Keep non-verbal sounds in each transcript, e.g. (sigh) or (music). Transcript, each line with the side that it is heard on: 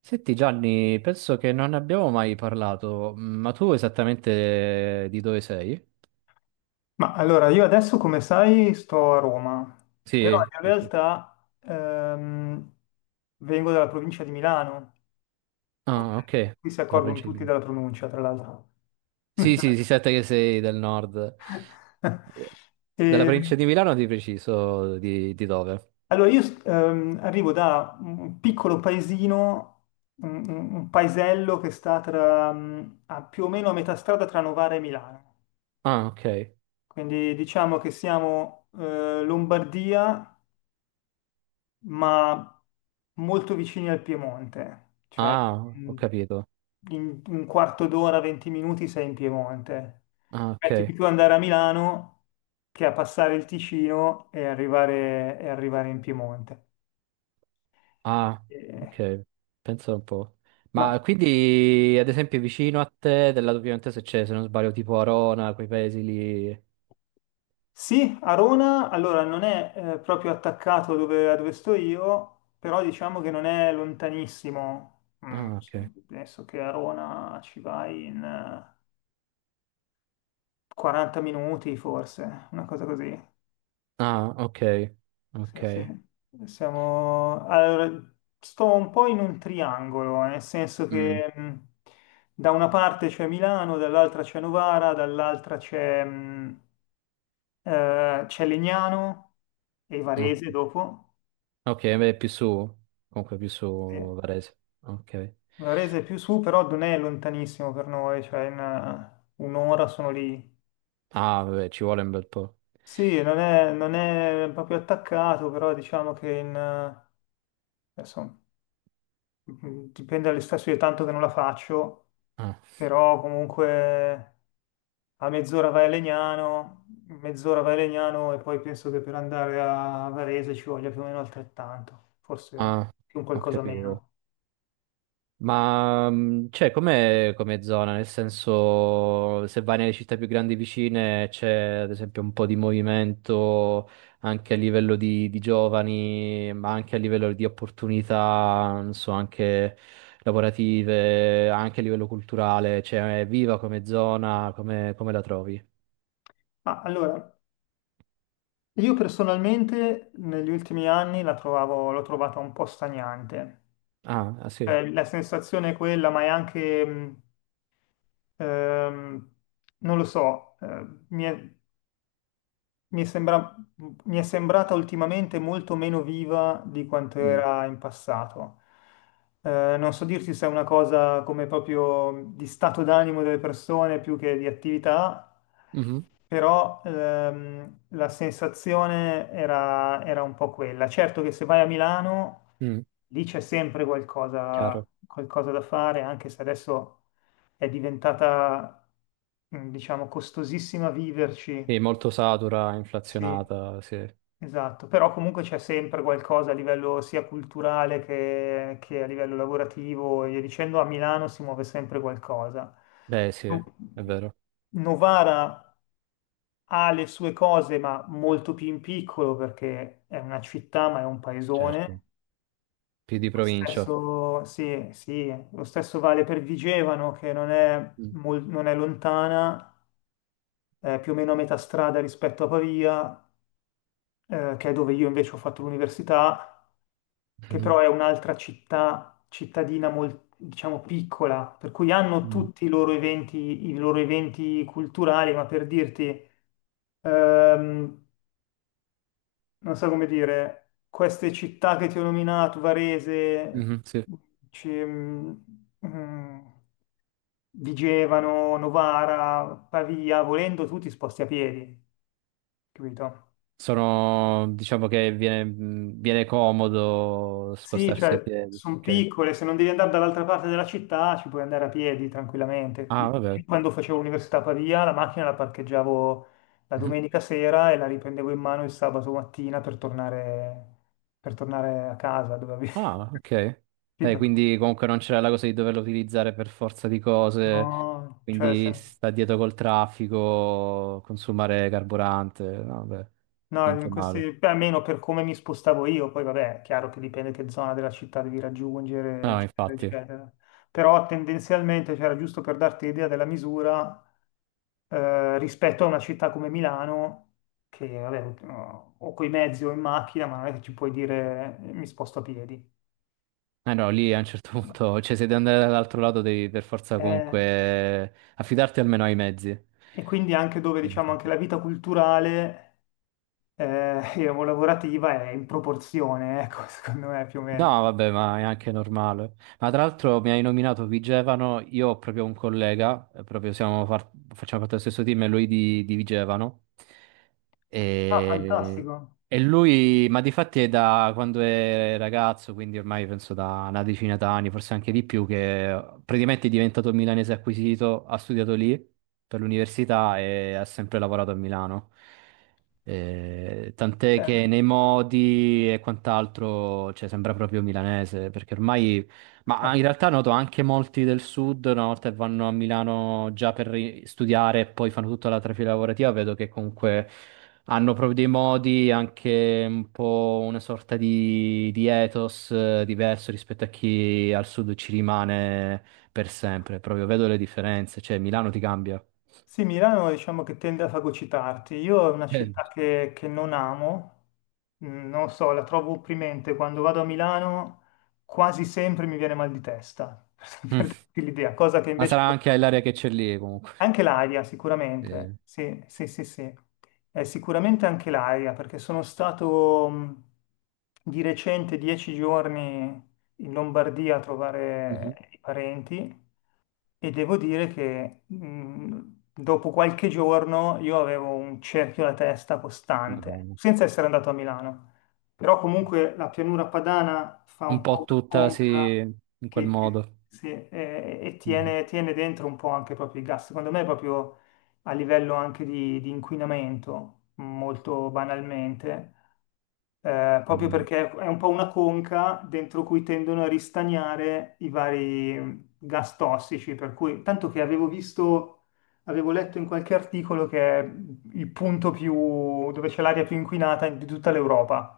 right: Senti Gianni, penso che non ne abbiamo mai parlato, ma tu esattamente di dove sei?
left: Ma allora, io adesso, come sai, sto a Roma, però
right: Sì,
left: in
right: sì, sì.
left: realtà vengo dalla provincia di Milano, come
right: Ah, ok,
left: qui si
right: della
left: accorgono
right: provincia di
left: tutti
right: Milano.
left: della pronuncia, tra l'altro.
right: Sì, sì, si sente che sei del nord.
left: (laughs)
right: Della
left: E,
right: provincia di Milano di preciso, di dove?
left: allora, io arrivo da un piccolo paesino, un paesello che sta tra, a più o meno a metà strada tra Novara e Milano,
right: Ah, ok.
left: quindi diciamo che siamo Lombardia, ma molto vicini al Piemonte, cioè
right: Ah, ho
left: in
right: capito.
left: in un quarto d'ora, 20 minuti sei in Piemonte.
right: Ah,
left: Metti
right: ok.
left: di più andare a Milano che a passare il Ticino e arrivare in Piemonte.
right: Ah,
left: Eh,
right: ok. Penso un po'.
left: ma
right: Ma quindi, ad esempio, vicino a te, del lato piemontese c'è, se non sbaglio, tipo Arona, quei paesi lì.
left: sì, Arona allora non è proprio attaccato a dove sto io, però diciamo che non è lontanissimo. Mm,
right: Ah, ok.
left: adesso che Arona ci vai in... 40 minuti forse, una cosa così.
right: Ah, ok, ok.
left: Sì, sì. Siamo... Allora, sto un po' in un triangolo, nel senso
right: Mm,
left: che da una parte c'è Milano, dall'altra c'è Novara, dall'altra c'è c'è Legnano e
right: no.
left: Varese dopo.
right: Ok, beh, più su, comunque più su
left: Sì.
right: Varese. Ok.
left: Varese è più su, però non è lontanissimo per noi, cioè in un'ora sono lì.
right: Ah, vabbè, ci vuole un bel po'.
left: Sì, non è proprio attaccato, però diciamo che in, adesso Mm, dipende dalle stazioni, tanto che non la faccio,
right: Ah,
left: però comunque a mezz'ora vai a Legnano, mezz'ora vai a Legnano e poi penso che per andare a Varese ci voglia più o meno altrettanto, forse
right: ah,
left: più un
right: ho
left: qualcosa
right: capito.
left: meno.
right: Ma c'è come come zona, nel senso se vai nelle città più grandi vicine c'è ad esempio un po' di movimento anche a livello di giovani, ma anche a livello di opportunità, non so, anche lavorative, anche a livello culturale, cioè è viva come zona, come, come la trovi?
left: Ma allora, io personalmente negli ultimi anni l'ho trovata un po' stagnante.
right: Ah, ah, sì.
left: La sensazione è quella, ma è anche, ehm, non lo so, Mi sembra, mi è sembrata ultimamente molto meno viva di quanto
right: Mm.
left: era in passato. Non so dirti se è una cosa come proprio di stato d'animo delle persone più che di attività,
right: Mhm.
left: però la sensazione era un po' quella. Certo che se vai a Milano,
right: Mm,
left: lì c'è sempre qualcosa,
right: chiaro.
left: qualcosa da fare, anche se adesso è diventata, diciamo, costosissima
right: Sì,
left: viverci.
right: molto satura,
left: Sì.
right: inflazionata, sì.
left: Esatto, però comunque c'è sempre qualcosa a livello sia culturale che a livello lavorativo, e via dicendo, a Milano si muove sempre qualcosa.
right: Beh, sì,
left: No-
right: è vero,
left: Novara ha le sue cose, ma molto più in piccolo perché è una città, ma è un
right: certo,
left: paesone.
right: più di
left: Lo
right: provincia.
left: stesso, sì, sì, lo stesso vale per Vigevano, che
right: Mm.
left: non è lontana, è più o meno a metà strada rispetto a Pavia, che è dove io invece ho fatto l'università, che però
right: Mhm.
left: è un'altra città, cittadina molto, diciamo, piccola, per cui hanno
right: Mm.
left: tutti i loro eventi culturali, ma per dirti, ehm, non so come dire, queste città che ti ho nominato, Varese,
right: Mhm, sì.
left: ci- mm, mm, Vigevano, Novara, Pavia, volendo tu ti sposti a piedi, capito?
right: Sono, diciamo che viene, viene comodo
left: Sì,
right: spostarsi a
left: cioè
right: piedi.
left: sono
right: Ok.
left: piccole, se non devi andare dall'altra parte della città ci puoi andare a piedi tranquillamente.
right: Ah,
left: Capito?
right: vabbè.
left: Io quando facevo l'università a Pavia, la macchina la parcheggiavo la
right: Mhm.
left: domenica sera e la riprendevo in mano il sabato mattina per tornare a casa dove avevo
right: Ah, ok.
left: (laughs)
right: Dai,
left: capito?
right: quindi comunque non c'era la cosa di doverlo utilizzare per forza di cose,
left: No, cioè,
right: quindi
left: se-
right: sta dietro col traffico, consumare carburante. No, vabbè,
left: no,
right: niente
left: in
right: male.
left: questi, beh, almeno per come mi spostavo io, poi vabbè, è chiaro che dipende che zona della città devi raggiungere,
right: No,
left: eccetera,
right: infatti. Eh
left: eccetera. Però tendenzialmente, cioè, era giusto per darti l'idea della misura, rispetto a una città come Milano, che vabbè, o coi mezzi o in macchina, ma non è che ci puoi dire mi sposto a piedi.
right: no, lì a un certo punto, cioè se devi andare dall'altro lato devi per forza
left: Eh,
right: comunque affidarti almeno ai mezzi.
left: e quindi anche dove
right: Quindi,
left: diciamo anche la vita culturale (laughs) e lavorativa è in proporzione, ecco, (laughs) secondo me più o
right: no,
left: meno.
right: vabbè, ma è anche normale. Ma tra l'altro mi hai nominato Vigevano, io ho proprio un collega, proprio facciamo parte dello stesso team, e lui di Vigevano.
left: Ah,
right: E...
left: fantastico.
right: e lui, ma di fatti è da quando è ragazzo, quindi ormai penso da una decina d'anni, forse anche di più, che praticamente è diventato milanese acquisito, ha studiato lì per l'università e ha sempre lavorato a Milano. Tant'è che nei modi e quant'altro, cioè, sembra proprio milanese, perché ormai, ma in realtà noto anche molti del sud, una volta che vanno a Milano già per studiare e poi fanno tutta la trafila lavorativa, vedo che comunque hanno proprio dei modi, anche un po' una sorta di ethos diverso rispetto a chi al sud ci rimane per sempre. Proprio vedo le differenze, cioè Milano ti cambia.
left: Sì, Milano diciamo che tende a fagocitarti. Io è una
right: Eh. (laughs)
left: città che non amo. Mm, non so, la trovo opprimente. Quando vado a Milano quasi sempre mi viene mal di testa, (laughs) per
right: Mm.
left: per darti l'idea, cosa che
right: Ma
left: invece...
right: sarà anche l'area che c'è lì comunque.
left: Anche l'aria,
right: Eh.
left: sicuramente, sì, sì, sì, sì. Sicuramente anche l'aria, perché sono stato di recente 10 giorni in Lombardia a
right: Mhm.
left: trovare i parenti e devo dire che dopo qualche giorno io avevo un cerchio alla testa costante,
right: Madonna.
left: senza essere andato a Milano. Però comunque la pianura padana fa
right: Un
left: un po'
right: po'
left: una
right: tutta, sì,
left: conca
right: in quel modo.
left: sì, e
right: Mhm.
left: tiene dentro un po' anche proprio i gas. Secondo me proprio a livello anche di inquinamento, molto banalmente, proprio
right: Eh.
left: perché è un po' una conca dentro cui tendono a ristagnare i vari gas tossici, per cui tanto che avevo visto, avevo letto in qualche articolo che è il punto più dove c'è l'aria più inquinata di tutta l'Europa.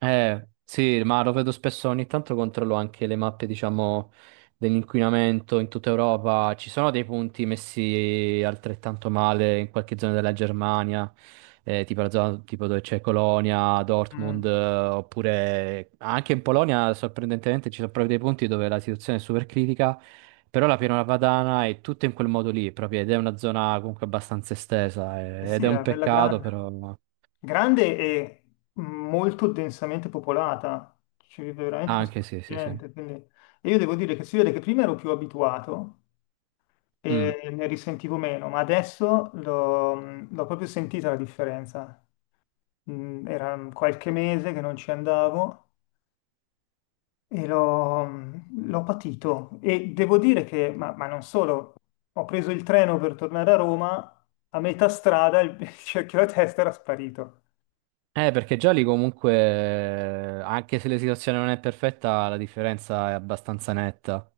right: Sì, ma lo vedo spesso, ogni tanto controllo anche le mappe, diciamo, dell'inquinamento in tutta Europa. Ci sono dei punti messi altrettanto male in qualche zona della Germania, tipo la zona tipo dove c'è Colonia, Dortmund,
left: Mm.
right: oppure anche in Polonia, sorprendentemente, ci sono proprio dei punti dove la situazione è super critica, però la Pianura Padana è tutto in quel modo lì, proprio, ed è una zona comunque abbastanza estesa,
left: Eh
right: ed
left: sì,
right: è un
left: è bella
right: peccato,
left: grande.
right: però...
left: Grande e molto densamente popolata. Ci vive veramente un
right: Anche
left: sacco
right: sì,
left: di
right: sì, sì.
left: gente, quindi... E io devo dire che si vede che prima ero più abituato
right: Mm.
left: e ne risentivo meno, ma adesso l'ho proprio sentita la differenza. Mm, era qualche mese che non ci andavo e l'ho patito. E devo dire che, ma non solo, ho preso il treno per tornare a Roma, a metà strada (laughs) il cerchio alla testa era sparito.
right: Perché già lì comunque, anche se la situazione non è perfetta, la differenza è abbastanza netta,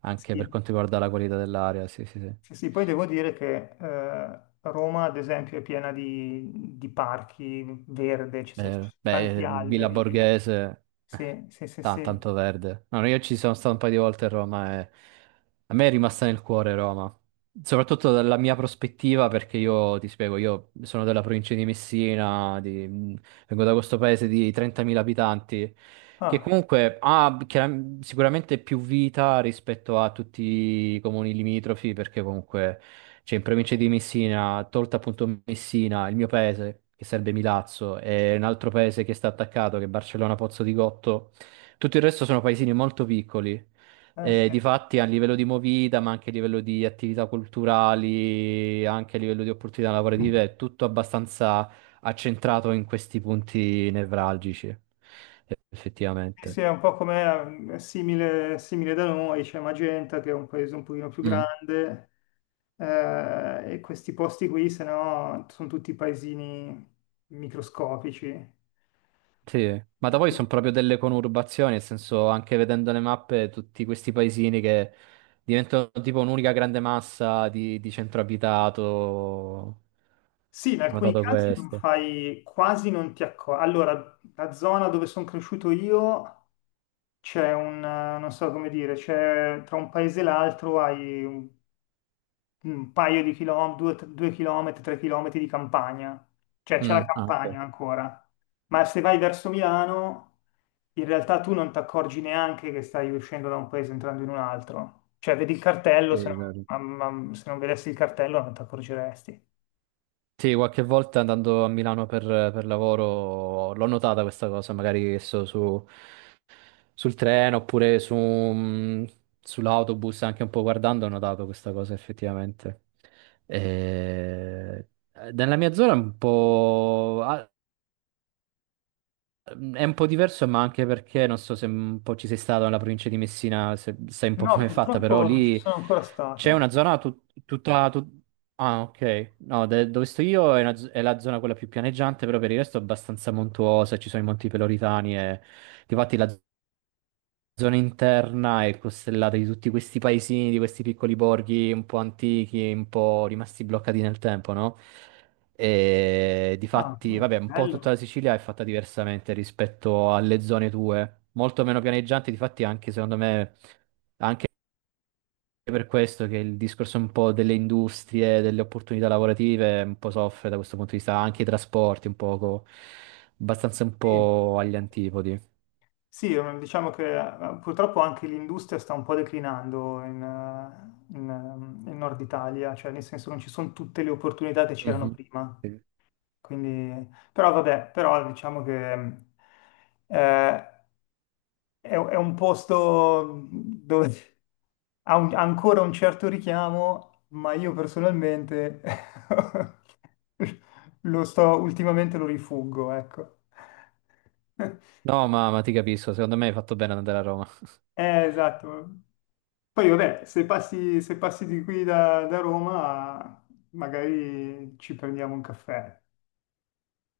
right: anche per
left: Sì,
right: quanto riguarda la qualità dell'aria, sì, sì, sì.
left: sì, sì, poi devo dire che Roma, ad esempio, è piena di parchi verde, ci sono
right: Beh,
left: tanti
right: Villa
left: alberi, quindi...
right: Borghese, eh,
left: Sì, sì, sì, sì.
right: tanto verde. No, no, io ci sono stato un paio di volte a Roma e a me è rimasta nel cuore Roma. Soprattutto dalla mia prospettiva, perché io ti spiego, io sono della provincia di Messina, di- vengo da questo paese di 30.000 abitanti, che
left: Ah,
right: comunque ha sicuramente più vita rispetto a tutti i comuni limitrofi, perché comunque cioè in provincia di Messina, tolta appunto Messina, il mio paese, che serve Milazzo, e un altro paese che sta attaccato, che è Barcellona Pozzo di Gotto, tutto il resto sono paesini molto piccoli. E
left: sì.
right: difatti a livello di movida, ma anche a livello di attività culturali, anche a livello di opportunità lavorative, è tutto abbastanza accentrato in questi punti nevralgici,
left: Sì,
right: effettivamente.
left: sì, è un po' come è simile, simile da noi, c'è Magenta che è un paese un pochino più
right: Mm.
left: grande. E questi posti qui, se no, sono tutti paesini microscopici. E
right: Sì, ma da voi sono
left: quindi...
right: proprio delle conurbazioni, nel senso anche vedendo le mappe, tutti questi paesini che diventano tipo un'unica grande massa di centro abitato. Ho
left: Sì, in alcuni
right: notato
left: casi non
right: questo.
left: fai, quasi non ti accorgi. Allora, la zona dove sono cresciuto io c'è un, non so come dire, c'è tra un paese e l'altro hai un paio di chilometri, 2 chilometri, 3 chilometri di campagna, cioè c'è la
right: Mm. Ah, ok,
left: campagna ancora. Ma se vai verso Milano, in realtà tu non ti accorgi neanche che stai uscendo da un paese e entrando in un altro. Cioè, vedi il
right: sì,
left: cartello,
right: è
left: se
right: vero.
left: non, ma- se non vedessi il cartello non ti accorgeresti.
right: Sì, qualche volta andando a Milano per lavoro l'ho notata questa cosa, magari che so, su, sul treno oppure su, sull'autobus, anche un po' guardando, ho notato questa cosa effettivamente. E- nella mia zona è un po'... ah, è un po' diverso, ma anche perché non so se un po' ci sei stato nella provincia di Messina, se sai un po'
left: No,
right: com'è fatta, però
left: purtroppo non ci
right: lì
left: sono ancora
right: c'è una
left: stato.
right: zona tutta... tut- Ah, ok. No, dove sto io è, è la zona quella più pianeggiante, però per il resto è abbastanza montuosa, ci sono i Monti Peloritani e... Difatti la zona interna è costellata di tutti questi paesini, di questi piccoli borghi un po' antichi, un po' rimasti bloccati nel tempo, no? E
left: Ah,
right: difatti,
left: no,
right: vabbè, un po' tutta la
left: bello.
right: Sicilia è fatta diversamente rispetto alle zone tue, molto meno pianeggianti, difatti anche secondo me è per questo che il discorso un po' delle industrie, delle opportunità lavorative un po' soffre da questo punto di vista, anche i trasporti un poco, abbastanza un
left: Sì.
right: po' agli antipodi.
left: Sì, diciamo che purtroppo anche l'industria sta un po' declinando in Nord Italia, cioè nel senso non ci sono tutte le opportunità che c'erano
right: Mhm.
left: prima.
right: Sì.
left: Quindi, però vabbè, però diciamo che eh, è un posto dove ha ancora un certo richiamo, ma io personalmente (laughs) ultimamente lo rifuggo, ecco. (laughs)
right: No, ma ti capisco, secondo me hai fatto bene ad andare a Roma. (laughs)
left: Esatto. Poi vabbè, se passi di qui da Roma, magari ci prendiamo un caffè.